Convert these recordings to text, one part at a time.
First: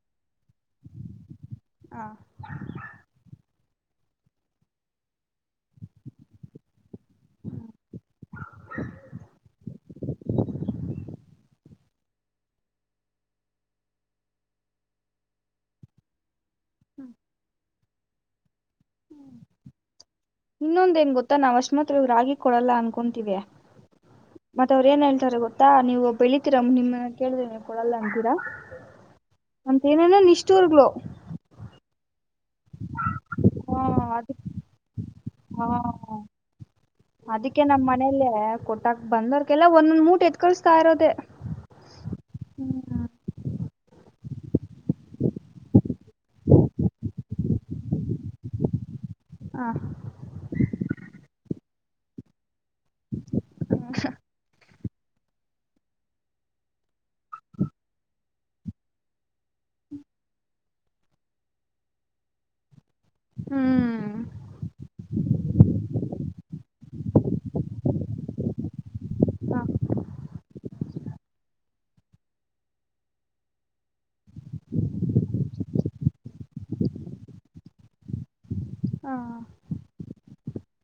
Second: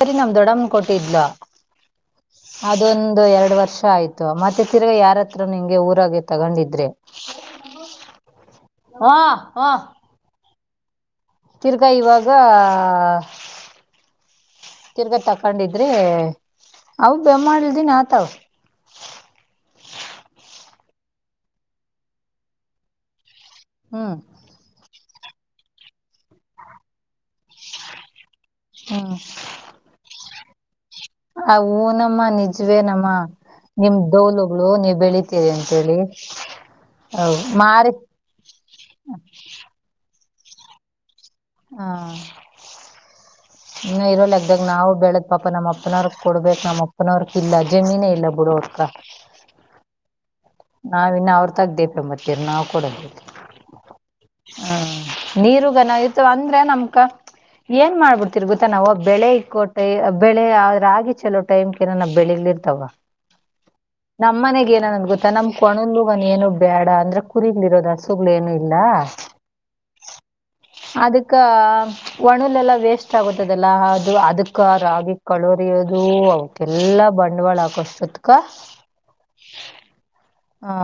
Three [unintelligible] ನಮ ದೊಡ್ಡಮ್ಮ ಕೊಟ್ಟಿದ್ಲು ಹ ಅದೊಂದು ಎರಡು ವರ್ಷ ಆಯ್ತು ಮತ್ತೆ ತಿರ್ಗಿ ಯಾರತ್ರ ನಿಂಗೆ ಊರಾಗೆ ತಗೊಂಡಿದ್ರೆ ಹಾ ಹ ತಿರ್ಗಾಿ ಇವಾಗ ತಿರ್ಗಾ ತಕೊಂಡಿದ್ರೆ ಅವ ಬೆಮ್ಮಾಲ್ದನ್ ಆತಾವ್ ಇನ್ನೊಂದಏನ್ ಗೊತ್ತಾ ನಾವ್ ಅಷ್ಟಮಾತ್ರ ಇವ್ ರಾಗಿ ಕೊಡಲ್ಲ ಅನ್ಕೊಂತೀವಿ ಹ್ಮ್ ಮತ್ತತ್ ಅವ್್ರ ಏನ್ ಹೇಳ್ ಾರೆ ಗೊತ್ತಾ ನೀವು ಬೆಳಿತೀರ ನಿಮ್ಮನ್ನ ಕೇಳಿದ್ರವು ಕೊಡಲ್ಲ ಅಂತೀರಾ ಹ್ಮ ಬಿರ್ಲೋ [unintelligible] ಹು ನಮ್ಮ ನಿಜ ನೀವೇ ನಮ್ಮ ಹ ನಿಮ್ ಅದ ದೋಲುಗಳು ನೀವ್ ಬೆಳಿತೀರಿ ಹ ಅಂತೇಳಿ ಹೌ ಅದಕ್ಕೆ ನಮ್ಮ್ ಮಾರಿ ಮನೇಲ್ಲಿ ಕೊಟ್ಟಾಕ್ ಬಂದವರಗೆಲ್ಲ ಒಂದೊಂದ್ ಮೂಟೆ ಎತ್ ಕಳಸ್ತಾ ಇರೋದೆೇ ಹಾ ಇ ಇರೋ ಲೆಕ್ಕದಾಗ ನಾವು ಬೆಳೆದ ಪಾಪ ನಮ್ಮ ಅಪ್ಪನವ್ರಕ್ ಕೊಡ್ಬೇಕ್ ನಮ್ಮ ಅಪ್ಪನವರ್ಕ ಇಲ್ಲ ಜಮೀನೇ ಇಲ್ಲ ಬಿುಡ ಹಡ್ಕ [unintelligible] ಹ ನಾವಿನ್ನು ಅವ್ರ ತಗ್ದೇಪಂ [unintelligible] ಬತ್ತೀರ್ ನಾವ್ ಕೂಡವಿ ಹ್ಮ್ ನೀರುಗನಾಯತ ಅಂದ್ರೆ ನಮ್ಕ ಏನ್ ಮಾಡ್ಬಿಡ್ತಿರ್ ಗೊತ್ತಾ ನಾವು ಬೆಳೆ ಇಕ್ಕೋ ೈ ಬೆಳೆ ರಾಗಿ ಚಲೋ ಟೈಮ್ ಕನ ನ ಬೆಳಲಿ [unintelligible] ತಗೋ ಹ್ಮ್. ನಮ್ಮ ಮನೆಗೆ ಏನನ್ ಗೊೆ ಮತ್ತ ನಮ್ ಕಣಲ್ಗನ್ ಏನು ಬೇಡ ಅಂದ್ರೆ ಕುರಿಗ್ಗಳ ಇರೋದು ಹಸುಗ್ಗಳು ಏನು ಇಲ್ಲ ಹ [unintelligible] ಅದಕ್ಕ ಒಣಲೆ ಎಲ್ಲಾ ವೇಸ್ಟ್ ಆಗತದಲ್ಲ ಅದು ಅದಕ್ಕ ರಾಗಿ ಕಳೋರಿ ದು ಅವಕ್ಕೆಲ್ಲಾ ಬಂಡವಾಳ ಹಾಕಷ್ಟೊತ್ಕ ಹಾ ಹಾ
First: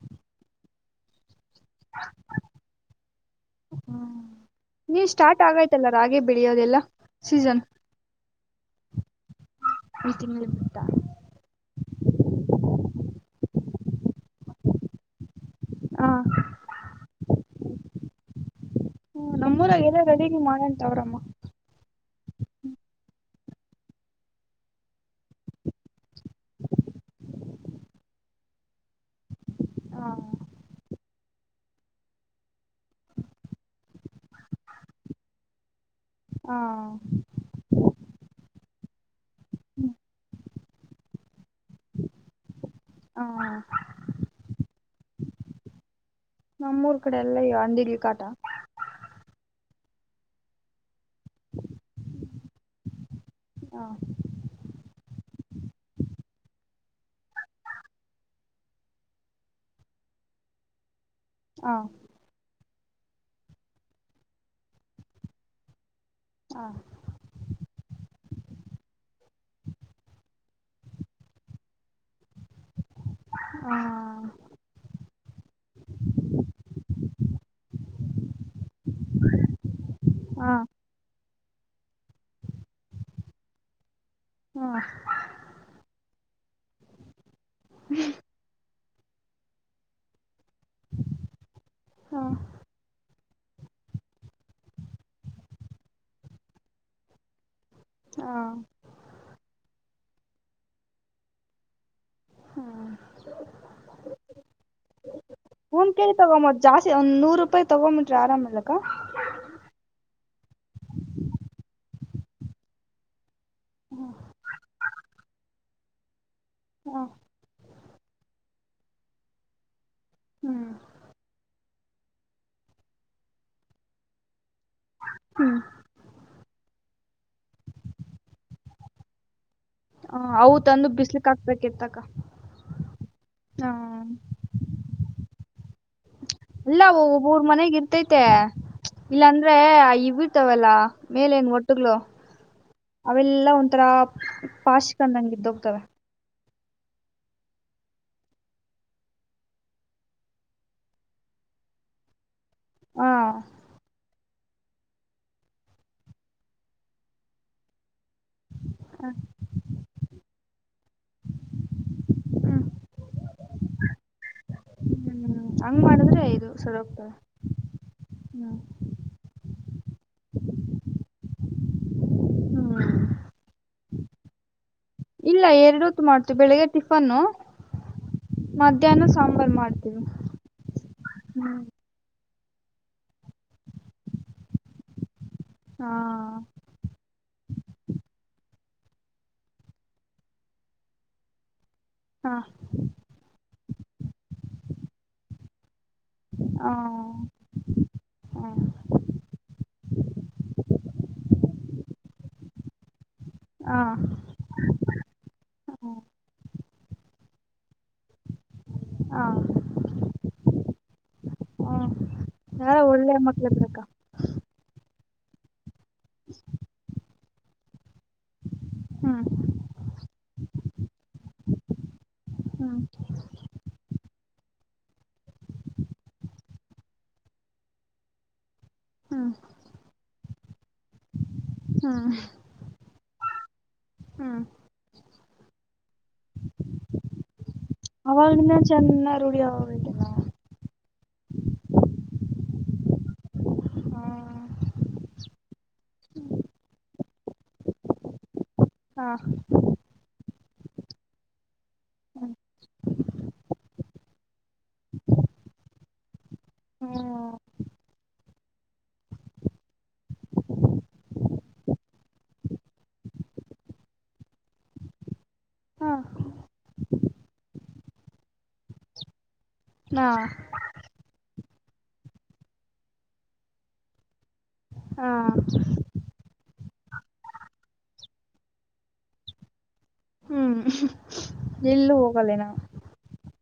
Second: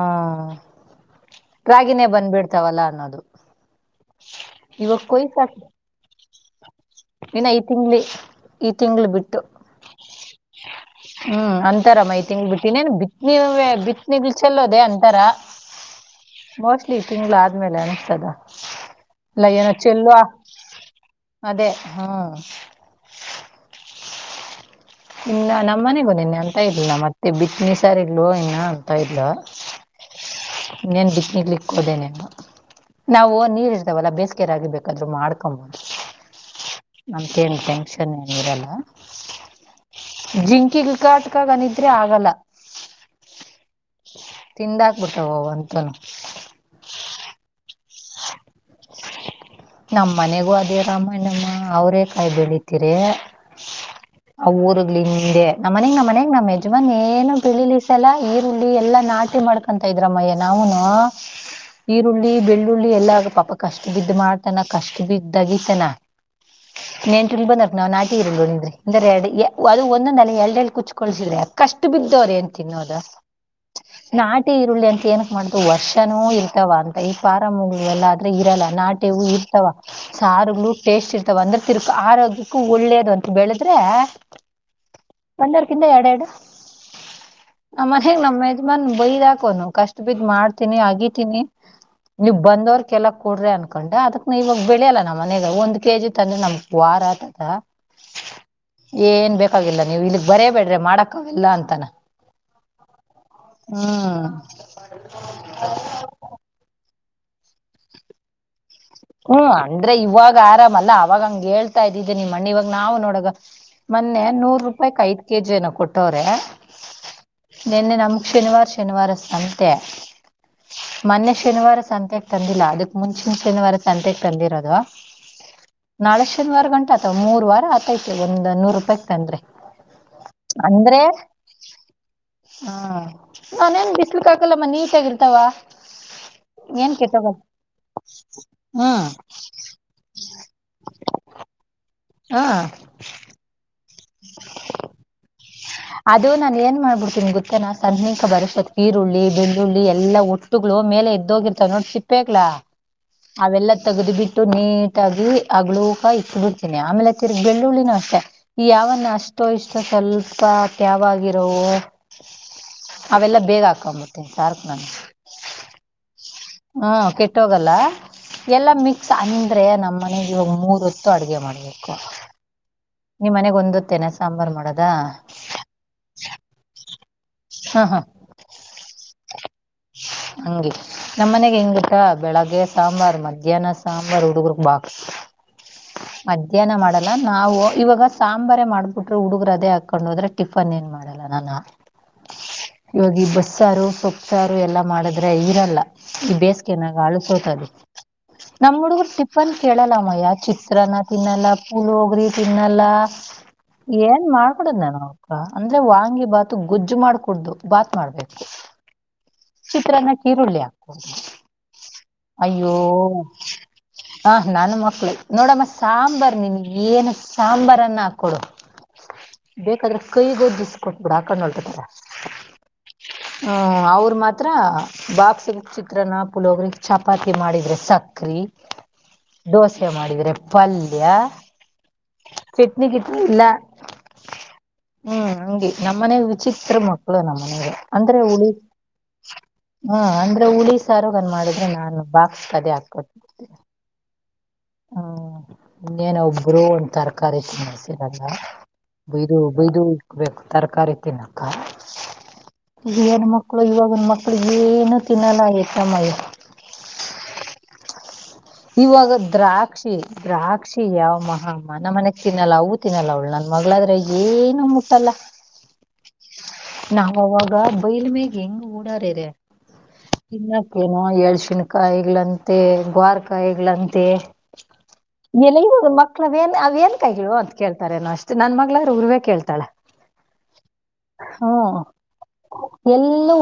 ರಾಗಿನೇ ಬಂದ್ಬಿಡ್ತಾವಲ್ಲ ಅನ್ನೋದು ಇವ ನೀವ್ ಸ್ಟಾರ್ಟ್ ಕೊಯ್ಕೊಟ್ಟು ಆಗೈತಲ್ಲ ರಾಗಿ ಬೆಳಿಯೋದೆಲ್ಲ ಇಲ್ಲ ಈ ಸೀಸನ್ ತಿಂಗಳ ಈ ತಿಂಗಳ ಬಿಟ್ಟು ಹ ತಿಮಲೆ ಬಿಟ್ಟಾ ಇತರ ಮೈ ತಿಂಗ್ ಬಿಟ್ಟನೇನ್ ಬಿತ್ ನೀ ಬಿತ್ ನಿಗ್ ಚೆಲ್ಲೋದೆೇ ಅಂತಾರ ಹಾ ಇಲ್ಲಿ ತಿಂಗಗಳು ಆದ್ಮೇಲೆ ಅನಗ್್ತದ ಇಲ್ಲ ಏನ ನಮ್ಮೂರಾಗ ಚೆ ಎಲ್ಲ ಎಲ್ವಾ ರೆಡಿ ಮಾಡಂತ ಅವ್ರಮ್ಮ ಅದೇ ಹಾ ಇನ್ನ ನಮ್ಮ ಮನೆಗೂ ನಿನ್ನೆ ಅಂತ ಇರ್ಲಿಲ್ಲ ಮತ್ತೆ ಬಿತ್ ಮಸರ್ ಇಲ್ ಇನ್ನ ಅಂತ ಇಲ ಹ ೇನ್ ಬಿಕ್ನಿಕ್ಲಿಕ್ಕ ಹೋದೆೇನೆಲ್ಲ ನಾವು ನೀರ್ ಇರ್ತಾವಲ್ಲಾ ಬೇಸಿಗೆರಾಗಿ ಬೇಕಾದ್ರು ಮಾಡ್ಕೊಬೋದು ಹ ನಮ್ಕೇನ್ ಟೆಂಕ್ಷನ್ ಏನ ಇರಲ್ಲ ಜಿಂಕಿ ಕಾಟ್ಕಾಗನಿದ್ರೆ ಆಗಲ್ಲ ಹ ತಿಿಂದಾಕ್ಬಿಟ್ಟಾವ ಅಂತನು ಊರ್ ಕಡೆ ಎಲ್ಲ ಅಂದಡ್ಲಿ ಕಾಟಾ ನಮ್ಮ್ ಮನೆಗೂ ಅದೇ ರಾಮಾಯಣಮ್ಮ ಅವರೇ ಕಾಯಿ ಬೆಳಿತೀರ ಹಾ ಊರ್ ಹಿಂದೆ ನಮ್ಮನ ನಮ್ಮ ಮನ ನಮ್ಮ ಯಜಮನ್ ಏನು ಪಳಿಲಿಿಸಲ್ಲ ಈರುಳ್ಳಿ ಎಲ್ಲಾ ನಾಟಿ ಮಾಡ ಮಾಡ್ಕೊಂತ ಇದ್ರಮ್ಮಯ್ಯ ನಾವನು ಹ ಈರುಳ್ಳಿ ಬೆಳ್ಳುಳ್ಳಿ ಎಲ್ಲ ಪಾಪ ಕಷ್ಟು ಬಿದ್ದು ಮಾಡ್. ತನ ಕಷ್ಟ ಬಿದ್ದಾಗಿ ತನ. ಹ ನೆನ್ ಟುಲ್ ಬಂದರ್ ನಾವ್ ನಾಟಿ ಇರಲ್ ನಿ್ರಿ ಅಂದ್ರೆ ಎರಡ್ ಅದು ಒಂದೊಂದ ಅೇ ಎಡೆ ಎರಡು ಕುಚ್ಕಳ್ಸಿದ್ರಿ. ಕಷ್ಟು ಬಿದ್ದವ್ರ ಏನ್ ತಿನ್ನೋದ. ಹ ನಾಟಿ ಈರುಳ್ಳಿ ಅಂತ ಏನಕ್ ಮಾಡತು ವರ್ಷನೂ ಇರ್ತವ ಅಂತ ಈ ಾರಮುಗಳು ಎಲ್ಲ ಆದ್ರೆ ಇರಲ್ಲ ನಾಟಿ. ವು ಇರ್ತಾವ ಹ ಸಾರುಗಳು ಟೇಸ್ಟ್ ಇರ್ತಾವ ಅಂದ್ರೆ ತಿರ್ಕ ಆರೋಗ್ಯಕ್ಕೂ ಒಳ್ಳೇದು ಅಂತ ಬೆಳದ್ರೆ. ಹ್ಮ ಒಂದರ್ಕಿಂತ ಎರಡೆ ಎರಡು. ಆ ಮನೆಗ ನಮ್ ಯಜಮಾನ್ ಬೈದಾಕೋನು ಕಷ್ಟ ಬಿದ್ ಮಾಡ್ತೀನಿ ಅಗಿತೀನಿ. ಹ ನೀವ್ ಬಂದವ್ರಲ್ಲ ಕುಡ್ರಿ ಅನ್. ಕೊಂಡ ಅದಕ್ ಇವಾಗ ಬೆಳೆಯಲ್ಲ ನಮ್ಮ ಮನಯಾಗ ಒಂದ್ ಕೆಜಿ ತಂದ್ರೆ ನಮ್ಕ್ ವಾರ ಆತದ. ಹ ಏನ್ ಬೇಕಾಗಿಲ್ಲ ನೀವು ಇಲ್ಲಿಗ್ ಬರಬೇಡ್ರಿ ಮಾಡಕ್ಕ ಅವೆಲ್ಲ ಅಂತಾನ. ಹ್ಮ ಒಂದ್ ಕಿ ತಗೊಬೋದ ಜಸ್ತಿ ಒಂದ ನೂರು ರೂಪಾಯಿ ತಗೊಂಬಿಟ್ರಿ ಆರಾಮ್ಲಕ. ಹ್ಮ್ ಅಂದ್ರೆ ಇವಾಗ ಆರಾಮಲ್ಲ ಅವಾಗ ಹಂಗ ಹೇಳ್ತಾ ಇದಿದ್ದ ನಿಮ್ಮ ಮಣ್ಣ ಇವಾಗ ನಾವು ನೋಡಗ. ಮೊನ್ನೆ ನೂರ್ ರೂಪಾಯಕ್ ಐದ ಕೆಜಿ ನ ಕೊಟ್ಟವ್ರೆ. ಹ ನಿನ್ನೆ ನಮಕ್ ಶನಿವಾರ ಶನಿವಾರ ಸಂತೆ. ಹ್ಮ್ ಮೊನ್ನೆ ಶನಿವಾರ ಸಂತೆಾಗ ತಂದಿಲ್ಲ ಅದಕ್ ಮುಂಚಿನ ಶನಿವಾರ. ಸಂತೆಗೆ ತಂದಿರೋದು. ನಾಳೆ ಶನಿವಾರ ಗಂಟಾ ಆತವ ಮೂರ್ ವಾರ ಆತೈತ ಒಂದ ನೂರು ರೂಪಾಯಿ ತಂದ್ರೆ. ಹ ಅವು ತಂದು ಬಿಸ್ಲಿಕ್ ಹಾಕ್ಬೇಕೆತ್ತಕ್ಕ. ಹ ನಾನೇನ್ ಬಿಸಲುಕ್ ಹಾಕಲ್ಲಮ್ಮ ನೀಟಗರ್ತಾವ. ಎಲ್ಲ ಒಬಊರ್ ಮನೆಗ ಇರ್ತೈತೆ. ಹ್ಮ್ ಇಲ್ಲಾಂದ್ರೆ ಇಡ್ತವಲ್ಲಾ ಮೇಲನ್ ಒಟ್ಟುಗ್ಳ. ಹ ಅವೆಲ್ಲ ಒಂಥರ ಪಾಷಿಕನ್ ನಂಗೆ್ದೋಗ್ತವೆ. ಇದು ನಾನನ್ ಏನ್ ಮಾಡ್ಬಿಡ್ತೀನಿ ಗೊತ್ತನಾ ಸನಿಕ ಬರತ್ ಈರುಳ್ಳಿ ಬೆಳ್ಳುಳ್ಳಿ ಎಲ್ಲ ಒಟ್ಟುಗಳು ಮೇಲೆ ಇದ್ದ. ೋಗಿರ್ತಾವ ನೋಡಿ ಸಿಪ್ಪಗ್ಲಾ. ಹ ಅವೆಲ್ಲ ತೆಗೆ್ದಿ ಬಿಟ್ಟು ನೀಟಾಗಿ ಅಗ್ಳಕ ಇಟ್ಟ ಬಿಿಡ್ತೀನಿ ಆಮೇಲೆ ತಿರ್ಗ ಬೆಳ್ಳುಳ್ಳ ನ ಅಷ್ಟ. ಮತ್ತೆ ಈ ಯಾವನ್ನ ಅಷ್ಟೋ ಇಷ್ಟ ಸ್ವಲ್ಪ ತ್ಯಾವಾಗಿರೋವೋ. ಅವೆಲ್ಲ ಬೇಗ ಹಾಕೊಂಬಟ್ಟೆ ಸಾರ್ಕು ನಾನ. ಹ್ಮ್ ಹಂಗ್ ಮಾಡಿದ್ರೆ ಆಯ್ತ. ಹ್ಮ ಕೆಟ್ಟೋಗಲ್ಲ ಎಲ್ಲಾ ಮಿಕ್ಸ್ ಅಂದ್ರೆ ನ ಮನೆಗೆ ಇವಾಗ ಮೂರ್ ಹೊತ್ತು ಅಡುಗೆ ಮಾಡ್ಬೇಕು ಹ್ಮ್ ನಿ್ಮನೆಗ್ ಒಂದ ಹೊತ್ತೇನೆ ಸಾಂಬಾರ್ು ಮಾಡದು. ಇಲ್ಲ ಎರಡುತ್ತು ಮಾಡ್ತುವಿ ಬೆಳಿಗ್ ಟಿಫನ್ನು ಹ ಹ ಮಧ್ಯಾಹ್ನ ಸಾಂಬಾರ್ ಮಾಡ್. ಹಂಗೆ ನಮ್ ಮನೆಗೆ ಹೆಂಗ ಗತ್ತಾ ಬೆಳಗ್. ಮ ಸಾಂಬಾರ್ ಮಧ್ಯಾಹ್ನ ಸಾಂಬಾರ್ ಹುಡುಗರು ಬಾಕ್ಸ್. ಹಾ ಮಧ್ಯಾಹ್ನ ಮಾಡಲ್ಲ ನಾವು. ಇವಾಗ ಸಾಂಬಾರ ಮಾಡ್ಬಿಟ್ರೆ ಹುಡುಗರು ಅದೇ ಹಾಕೊಂಡು ಹೋದ್ರೆ ಟಿಫನ್ ಏನ್ ಮಾಡಲ್ಲ ನಾನ. ಹಾ ಇವಾಗ ಬಸ್ ಸಾರು ಸೊಪ್ಸಾರು ಎಲ್ಲಾ ಮಾಡಿದ್ರೆ ಇರಲ್ಲ. ಈ ಹ ಬೇಸಿಗೆನಾಗ ಆಳಸೋತದ. ಹಾ ನಮ್ಮ್ ಹುಡುಗರು ಟಿಫನ್ ಕೇಳಲ್ಲ ಅಮ್ಮಯ್ಯ ಚಿತ್ರನ ತಿನ್ನಲ್ಲ ಪೂಲ್ಹೋಗ್ರಿ. ತಿನ್ನೆಲ್ಲಾ ಹಾ ಏನ್ ಮಾಡ್ಕೊಡದ್ ನನ ಅಂದ್ರೆ ವಾಂಗಿ ಬಾತ್. ಗುಜ್ಜು ಮಾಡ ಕುಡ್ದು ಬಾತ್ ಮಾಡ್ಬೇಕು. ಹಾ ಹಾ ಚಿತ್ರಾನ ಕ ಈರುಳ್ಳಿ ಹಾಕ್ತದು. ಅಯ್ಯೋ ಯಾರ ಒಳ್ಳೆ ಮಕ್ಳ ಬೇಕಾ ಹ ನಾನು ಮಕ್ಳು. ನೋಡಮ್ಮ ಸಾಂಬಾರ್ ನಿನಗೆ ಏನು ಸಾಂಬಾರನ್ನು ಹಾಕ್ಕೊಡು ಹ್ಮ್ ಬೇಕಾದ್ರೆ ಕೈಗೊಜ್ಜಿಸಕಟ್ಬಿಡ ಹಾಕೊಂಡು ಹೊತತಾರ. ಹ್ಮ್ ಅವ್ರು ಮಾತ್ರ ಬಾಕ್ಸ ಚಿತ್ರಾನ್ನ ಪುಲೋಗ್ರಗ್ ಚಪಾತಿ ಮಾಡಿದ್ರೆ ಸಕ್ರೆ. ಹ್ಮ್ ದೋಸೆ ಮಾಡಿದ್ರೆ ಪಲ್ಯ. ಹಾ [unintelligible] ಇಲ್ಲ ಹ್ಮ್ ಹಂಗಿ ನಮ್ಮ ಮನೆಗ್ ವಿಚಿತ್ರ ಮಕ್ಳು ನಮ್ಮ್ ಮನೆಗೆ ಅಂದ್ರೆ ಉಳಿ ಅವಾಗಿಂದ ಚೆನ್ನಾಗಿ ರೂಢಿ [unintelligible] ಹ ಆಗೋಗೈತಲ್ಲ ಅಂದ್ರೆ ಉಳಿ ಸಾರೋಗನ್ ಮಾಡಿದ್ರೆ ನಾನು ಬಾಕ್ಸ್ ಕಡೆ ಹಾಕೊಟ್ಟತಿನೀ ಹ್ಮ ಇನ್ನೇನ ಒಬ್ರು ಒಂದ ತರಕಾರಿ ಚ ಮಾಡಸರಲ್ಲ ಹಾ ಬಯ್ದ ಬಯ್ದು ಇಕ್ಬೇಕು ತರಕಾರಿ ತಿನ್ನಕ್ಕ. ಹ್ಮ್ ನ್ ಮಕ್ಳು ಇವಾಗನ್ ಮಕ್ಳ ಏನು ತಿನ್ನಲ್ಲಯತ್ತ ಮಯ [inaudible] ಇವಾಗ ದ್ರಾಕ್ಷಿ ದ್ರಾಕ್ಷಿ ಯಾವ್ ಮಹಾ ಮನ ಮನೆಗ್ ತಿನ್ನಲ್ಲ ಅವು ತಿನ್ನಲ್ಲ ಅವಳಂತ ಮಗಳಾದ್ರ ಏನು ಮುಟ್ಟಲ್ಲ ಹಾ [unintelligible] ನಾವ್ ಅವಾಗ ಬೈಲ್ ಮೇಗ್ ಹೆಂಗ್ ಓಡಾರರೆ ಹಾ ತಿನ್ನಕ್ಕ ನೋ ಎಏಳ್ ಶಿನ್ಕಾಯಾಯಗ್ಲಂತೆ ಗ್ವಾರಕ್ ಕಾಯಿಗಳಂತೆ ಹಾ ಏನ ಇವರು ಮಕ್ಳವೇನ್ ಅವ ಏನ್ ಕಾಯ ಅಂತ ಕೇಳ್ತಾರೇನೋ ಅಷ್ಟೆ ನನ್ ಮಗಳಾದ್ರ ರ್ವೇ ಕೇಳ್ತಾಳ. ಹ್ಮ್ ಹ್ಮ ಎಲ್ಲೂ ಹೋಗಲ್ಲ ನಾವು ಎಲ್ಲೂ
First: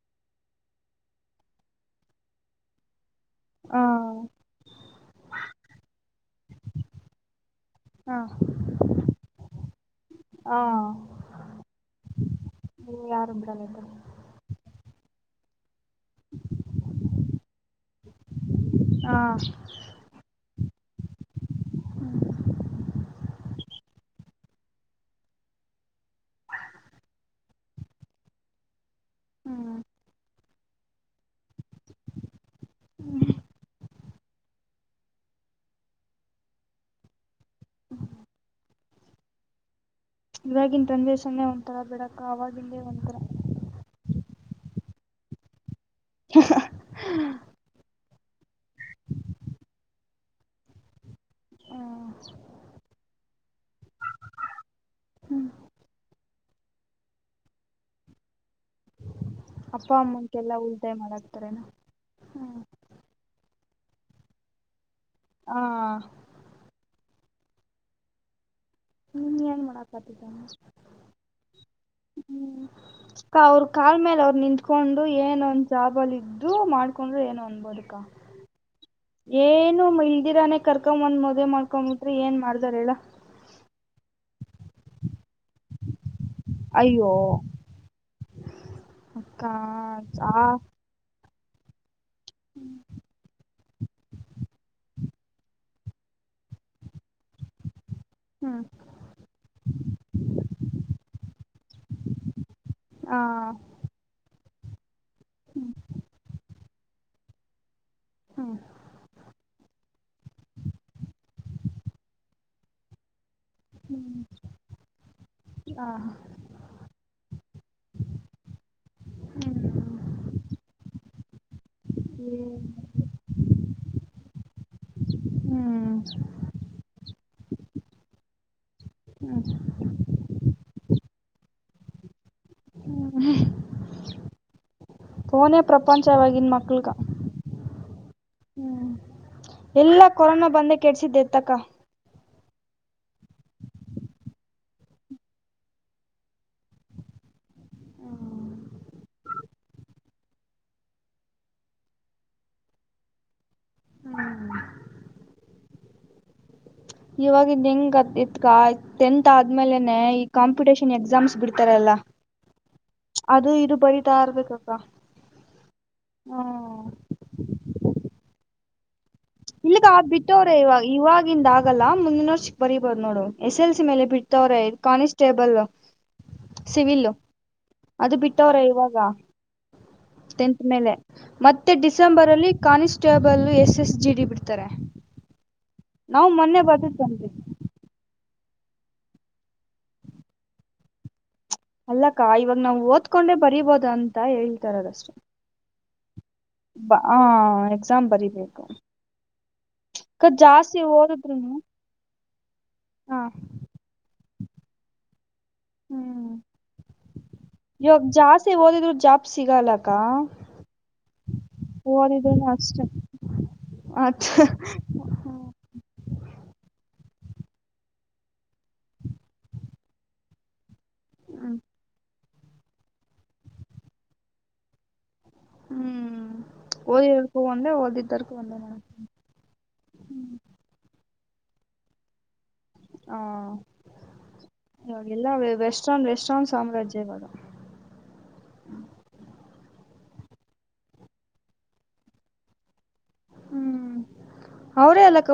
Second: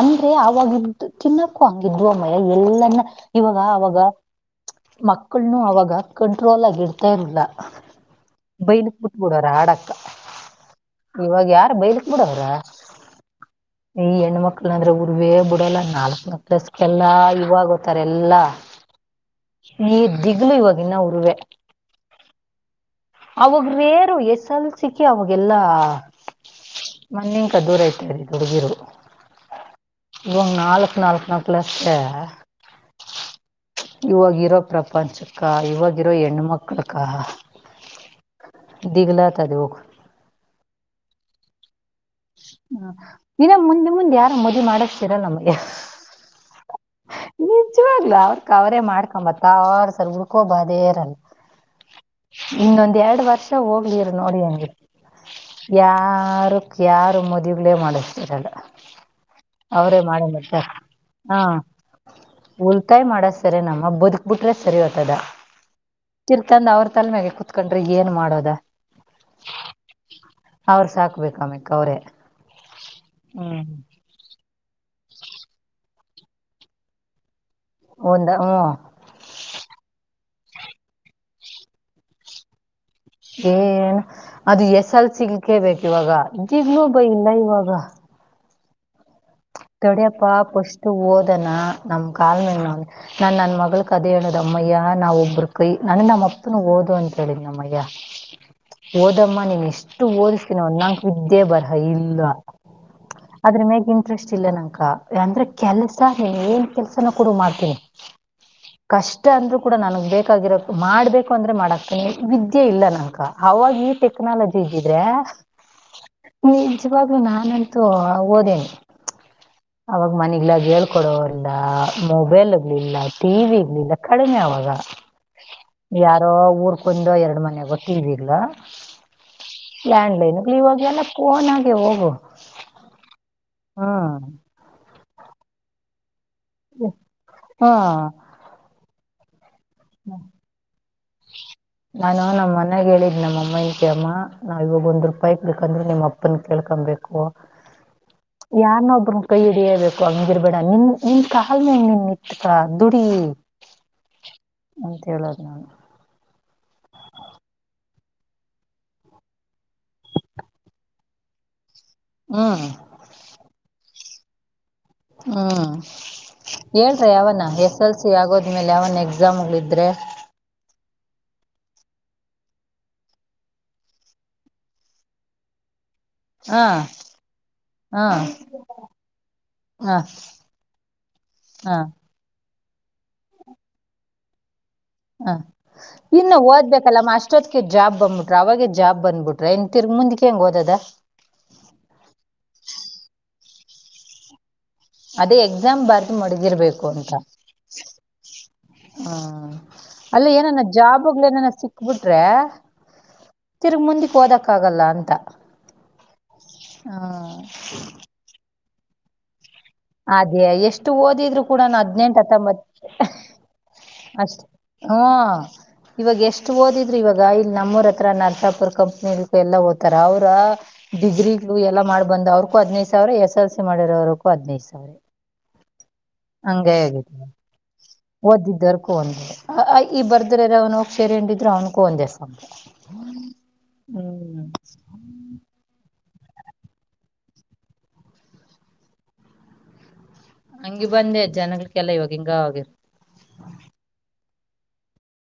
ಅಂದ್ರೆ ಆವಾಗಿಂತ ತಿನ್ನಕ್ಕು ಹಂಗಿದ್ವ ಮಯ ಎಲ್ಲನ್ನ ಇವಗ ಹಾ ಅವಗ ಮಕ್ಳುನ್ನು ಅವಾಗ ಕಂಟ್ರೋಲ್ ಆಗಿ ಇರ್ತಾ ಇರ್ಲಿಲ್ಲ. ಹಾ ಬೈಲಿಕ್ ಬಟ್ ಬಿಡೋರ್ ಹಾಡಕ್ಕ ಹಾ [unintelligible] ಇವಾಗ ಯಾರ ಬೈಲಿಕ್ ಬಿಡೋವ್ರ ಯಾರು ಬಿಡಾಲತ ಲ್ಲಂದ್ರೆ ಉರ್ವೇ ಬುಡಲ್ಲ ನಾಲ್ಕ ನ ಪ್ಲಸ್ ಎಲ್ಲಾ ಇವಾಗೋತಾರ ಎಲ್ಲ ಹಾ ನೀ ದಿಗ್ಲು ಇವಾಗಿನ ಉರವೆ ಅವಗ್ರೇರು ಎಸ್ ಎಲ್ ಸಿಕ ಅವಾಗೆಲ್ಲಾ. ಮನ್ನಿನ್ಕ ದೂರ ಐತೀ ದುಡುಗಿರು ಹ್ಮ್ ಇವಗ್ ನಾಲ್ಕ್ ನಾಲ್ಕು ಮಕ್ಳ ಎಸ್ ಇವವಾಗಿರೋ ಪ್ರಪಂಚಕ್ಕ ಇವಾಗಿವಾಗಿರೋ ಹೆಣ್ಣು ಮಕ್ಳಕ್ಕ [unintelligible] ದಿಗಿಲಾತಧೋಗ್ ಇವಾಗಿನ್ ಜನರೇಶನ್ನೇ ಒಂಥರ ಬಿಡಕ ಅವಾಗಿಂದೆ ಒಂಥರ. ನ ಮದಿ ಮಾಡಕ್ತೀರ ನಮಗೆ [inaudible] ಹ ಹ ವಾಗ್ಲ ಅವ್ರಕ ಅವರೇ ಮಾಡ್ಕೊಂಬತ್ತ ಇರ್ತಾರಾ ಉಡ್ಕೊಬದೇರಲ್ಲ. ಹ್ಮ್ ಇನ್ನೊಂದ್ ಎರಡ್ ವರ್ಷ ಹೋಗ್ಲಿರು ನೋಡಿ ಹೆಂಗೆ ಯಾರಕ್ ಯಾರು ಮದ್ವಿಗಳೇ ಮಾಡಿಸತರಿಲ್ಲಾ ಅಪ್ಪ ಅವ್ರೆ ಮಾಡ್ಯಾರ್ ಅಮ್ಮಂಗೆಲ್ಲ ಮತ್ತ ಉಳಿತಾಯ ಹಾ ಮಾಡಾಕ್ತಾರೆನ ಉಲ್ತಾಯ ಮಾಡದ ಸರಿನಮ್ಮ ಬದುಕ್ ಬಿಟ್ರೆ ಸರಿ ಹೋತದ ಹಾ ತಿನ್ಕಂಡ್ ಅವ್ರ ತಲ್ಮೆಗೆ ಕುೂತ್ಕೊಂಡ್ರಿ ಏನು ಮಾಡೋದ ನೀ ಮಾಡಕತ್ತಿದ್ದ ಕೌರೆ ಅವರು ಕಾಲ್ ಮೇಲೆ ಅವ್ರರು ನಿಂತ್ಕೊಂಡು ಏನೊಂದ್ ಜಾಬಲ್ ಇದ್ದು ಮಾಡ್ಕೊಂಡ್ರೆ ಏನ ಒಂದ್ ಒಂದ [unintelligible] ಹ್ಮ್ ಏನು ಮ ಇದಿರಾನೇ ಕರ್ಕೊಬಂದ ಮದ್ವೆ ಮಾಡ್ಕೊಂಡ್ಂಬಿಟ್ರ ಏನ್ ಮಾಡ್ದಾರ ಹೇಳು ಏ ಅದು ಎಸಲ್ಸಿಗ್ಲಿಕೇ ಬೇಕ್ ಇವಾಗ. ದಿದನ ಅಯ್ಯೋ ಬೈಲ್ಲ ಇವಾಗ ಅಕ್ಕ ತಡ್ಯಪ್ಪ ಆ ಫಸ್ಟ್ ಓದನಾ ನಮ್ ಕಾಲ ಮೇಲ್ ನಾನ್ ನನ್ ಮಗಳ್ ಕದೆ ಹೇಳುದಮ್ಮಯ್ಯ ನಾವ ಒಬ್ಬ್ರ ಕೈ ನಾನ ನಮ್ಮ ಅಪ್ಪನು ಓದು ಅಂತ ಹೇಳಿದ್ ನಮ್ಮಯ್ಯ. ಹ್ಮ್ [unintelligible] ಓದಮ್ಮ ನೀನ್ ಎಷ್ಟು ಓದಿಸ್ತೀನ ಅನ್ನಂಕ ವಿದ್ದೆ ಬರಹ ಇಲ್ಲ ಆ [unintelligible] ಅದ್ರಮ್ಯಾಗ ಇಂಟ್ರೆಸ್ಟ್ ಇಲ್ಲ ನಕ ಅಂದ್ರೆ ಕೆಲ್ಸ ನ್ ಕೆಲ್ಸನ ಕೂಡ ಮಾಡ್ತೀನಿ [unintelligible] ಹ್ಮ್ ಕಷ್ಟ ಅಂದ್ರೂನು ಕೂಡ ನನಗ್ ಬೇಕಾಗಿರೋ ಮಾಡ್ಬೇಕು ಅಂದ್ರೆ ಮಾಡಾಕ್ತನಿ ವಿದ್ಯೆ ಇಲ್ಲ ನಕ ಅವಾಗ ಈ ಟೆಕ್ನಾಲಜಿ ಇದ್ದದ್ದರೆ, ಆ ನಿಜವಾಗ್ಲುೂ ನಾನ್ ಓದೇನೆ ಅವಾಗ ಮನಗ್ಲಾಗ ಹೇಳ್ಕೊಡೋಲ್ಲ. ಮೊಬೈಲ್ ಹ್ಮ್ ಇರಲ್ಲಿಲ್ಲಾ ಟಿವಿ ಇರಲ್ಲಿಲ್ಲ ಕಡಿಮೆ ಆಗ ಹ್ಮ್ ಯಾರೋ ಊರ್ಕೊಂದುಎರಡ್ ಮನೆ ಗೊತ್ [inaudible] ಲ್ಯಾಂಡಡ್ಲೈನ ನ್ಗ್ವೋಗೆ ಎಲ್ಲ ಫೋನ್ಗೆ ಹೋಗು ಹಾ ಪೋನ ಪ್ರಪಂಚವಾಗಿನ್ ಮಕ್ಳಗ ಹ್ಮ್ ಎಲ್ಲ ಕೊರೋನಾ ಬಂದೇ ಕೆಡ್ಸಿದ್ದೆತಕ್ಕ. ನಮ್ಮ್ ಮನ್ಗ ಹೇಳಿದ್ ನಮ್ಮ ಅಮ್ಮಕ ಅಮ್ಮ ನಾವ್ ಇವಾಗ ಒಂದ್ ರೂಪಾಯಿ ಬಕಂದ್ರೆ ನಿಮ್ಮ ಅಪ್ಪನ್ ಕೇಳ್ಕೊಬೇಕು ಹ ಯಾರನ್ನೊಬ್ ಕೈ ಹಿಡಿಯೇಬೇಕು ಹಂಗಿರ್ಬೇಡ ನಿನ್ ನಿನ್ ಕಾ ಮೇಲ ನಿನ್ ಇ ದುಡಿ, ಹ್ಮ್ ಅಂತ ಹೇಳೋದ್ ನಾನು ಇವಾಗ ಹೆಂಗ್ ಅ ಇತ್ಕಾ ಟೆಂತ್ ಆದ್ಮೇಲೆನೆ ಈ ಕಾಂಪಿಟೇಷನ್ ಎಕ್ಸಾಮ್ಸ್ ಬಿಡ್ತ ಲ್ಲ ಹ್ಮ್ ಅದು ಇದು ಬರತಾ ಇರ್ಬೇಕ ಹ್ಮ್ ಹೇಳ್ರಿ ಅವನ ಎಸ್ ಎಲ್ಸ ಆಗೋದ್ಮೇಲೆ ಅವನ ಇಲ್ಲಗ ಆ ಬಿಟ್ಟವ್ರ ಇವಾಗ ಇವಾಗ ಇಂದ ಆಗಲ್ಲ ಮುಂದಿನ ವರ್ ಬರಿಬಹ್ ನೋಡು ಎಸ್ ಎಲ್ ಸಿ ಮೇಲೆ ಬಿಡ್ತವ್ರೆ ಕಾಿಸಸ್ಟೇಬಲ್ ಹಾ ಸಿವಿಲು ಹಾ ಅದು ಬಿಟ್ಟವ್ರ ಇವಾಗ ಹ ಟೆಂತ್ ಮೇಲೆ ಮತ್ತೆ ಹಾ ಡಿಸೆಂಬರ್ ಅಲ್ಲಿ constable S S G D ಬಿಡ್ತಾರೆ. ಹ ನಾವು ಇನ್ನು ಮೊನ್ನೆ ಓದ್ಬೇಕಲ್ಲ ಮಾ ಬರ್ದಿದ್ವನ್ರಿ ಅಷ್ಟೊತ್ಕ ಜಾಬ್ ಬಂದ್ಬಿಟ್ಟ ಅವಾಗೆ ಜಾಬ್ ಬಂದ್ಬಿಟ್ರೆ ಇನ್ ತಿರ್ಗಿ ಮುಂದಕ್ಕೆ ಹೆಂಗ್ ಹಓದದ ಅಲ್ಲಕ್ಕ. ಇವಾಗ ನಾವವು ಓದ್ಕೊಂಡೆ ಬರಿೀಬೋದ ಅಂತ ಹೇಳ ಅದೇ ಎಕ್ಸಾಮ್ ಬರ್ದು ಮಡಿದಿರ್ಬೇಕು ಬ ಅಂತ. ಆ ಎಕ್ಸಾಮ್ ಬರಿಬೇಕು ಹ್ಮ ಅಕ್ಕ ಅಲ್ಲ ಏನಾನ ಜಾಸ್ತಿ ಜಾಬಗ್ಲ ಏನಾನ ಓದಿದ್ರುನು ಸಿಕ್ಬಿಟ್ರೆ ಹ ತಿರ್ಗ ಮುಂದಿಕ್ ಓದಕ್ ಆಗಲ್ಲ ಅಂತ. ಹ್ಮ್ ಹಾ ದದು ಜಾಪ್ಸ ಅದೇ ಎಷ್ಟು ಓದಿದ್ರು ಕೂಡ ನಾ ಹದ್ನೆಂಟು ಓದಿದ್ರುನು ಹತ್ತೊಂಬತ್ ಅಷ್ಟೆ ಅ ಅಷ್ಟ ಹ್ಮ ಇವಾಗ ಎಷ್ಟ ಓದಿದ್ರಿ ಇವಾಗ ಈ ಇಲ್ಲಿ ನಮ್ಮೂರತ್ರ ನರ್ಸಾಪುರ್ ಕಂಪ್ನಿ ಎಲ್ಲ ಹಓ್ತಾರ ಅವ್ರ ಡಿಗ್ರಿಗಳು ಎಲ್ಲ ಮಾಡ್ ಬಂದ ಅವ್ರಕೂ ಹದ್ೈದು ಸಾವಿರ ಎಸ್ ಎಲ್ ಸಿ ಮಾಡಿರೋರ್ಗೂ ಹದಿನೈದು ಸಾವಿರ. ಹ್ಮ್ ಹಂಗ ಹೇಗ ಓದಿರೋದಕ್ಕೂ ಒಂದೇ ಓದಿದ್ದರ್ಕ್ಕೂ ಒಂದೇ ಮೇಡಮ್ ಓದ್ದಿದ್ದರ್ಕೊಂದು ಅಂತ ಆ ಇ ಬರ್ದ್ರಾರ ಅವನು ಹೋಗ ಸಕೆಂಡ್ ಇದ್ರ ಅವ್ನಕು ಒಂದೇ ಸಮ. ಹ್ ಇವಗೆಲ್ಲ ವೆಸ್ಟ್ನ್ ಶಾನ್ ಸಾಮ್ರಾಜ್ಯವ ಹಂಗಗೆ ಬಂದೆ ಜನಗಳಕ್ಕೆಲ್ಲ ಇವಾಗ ಹಿಂಗ ಆಗಿರ್ ಹ್ಮ್ ಅವ್ರೇ ಅಲ್ಲಕ್ಕ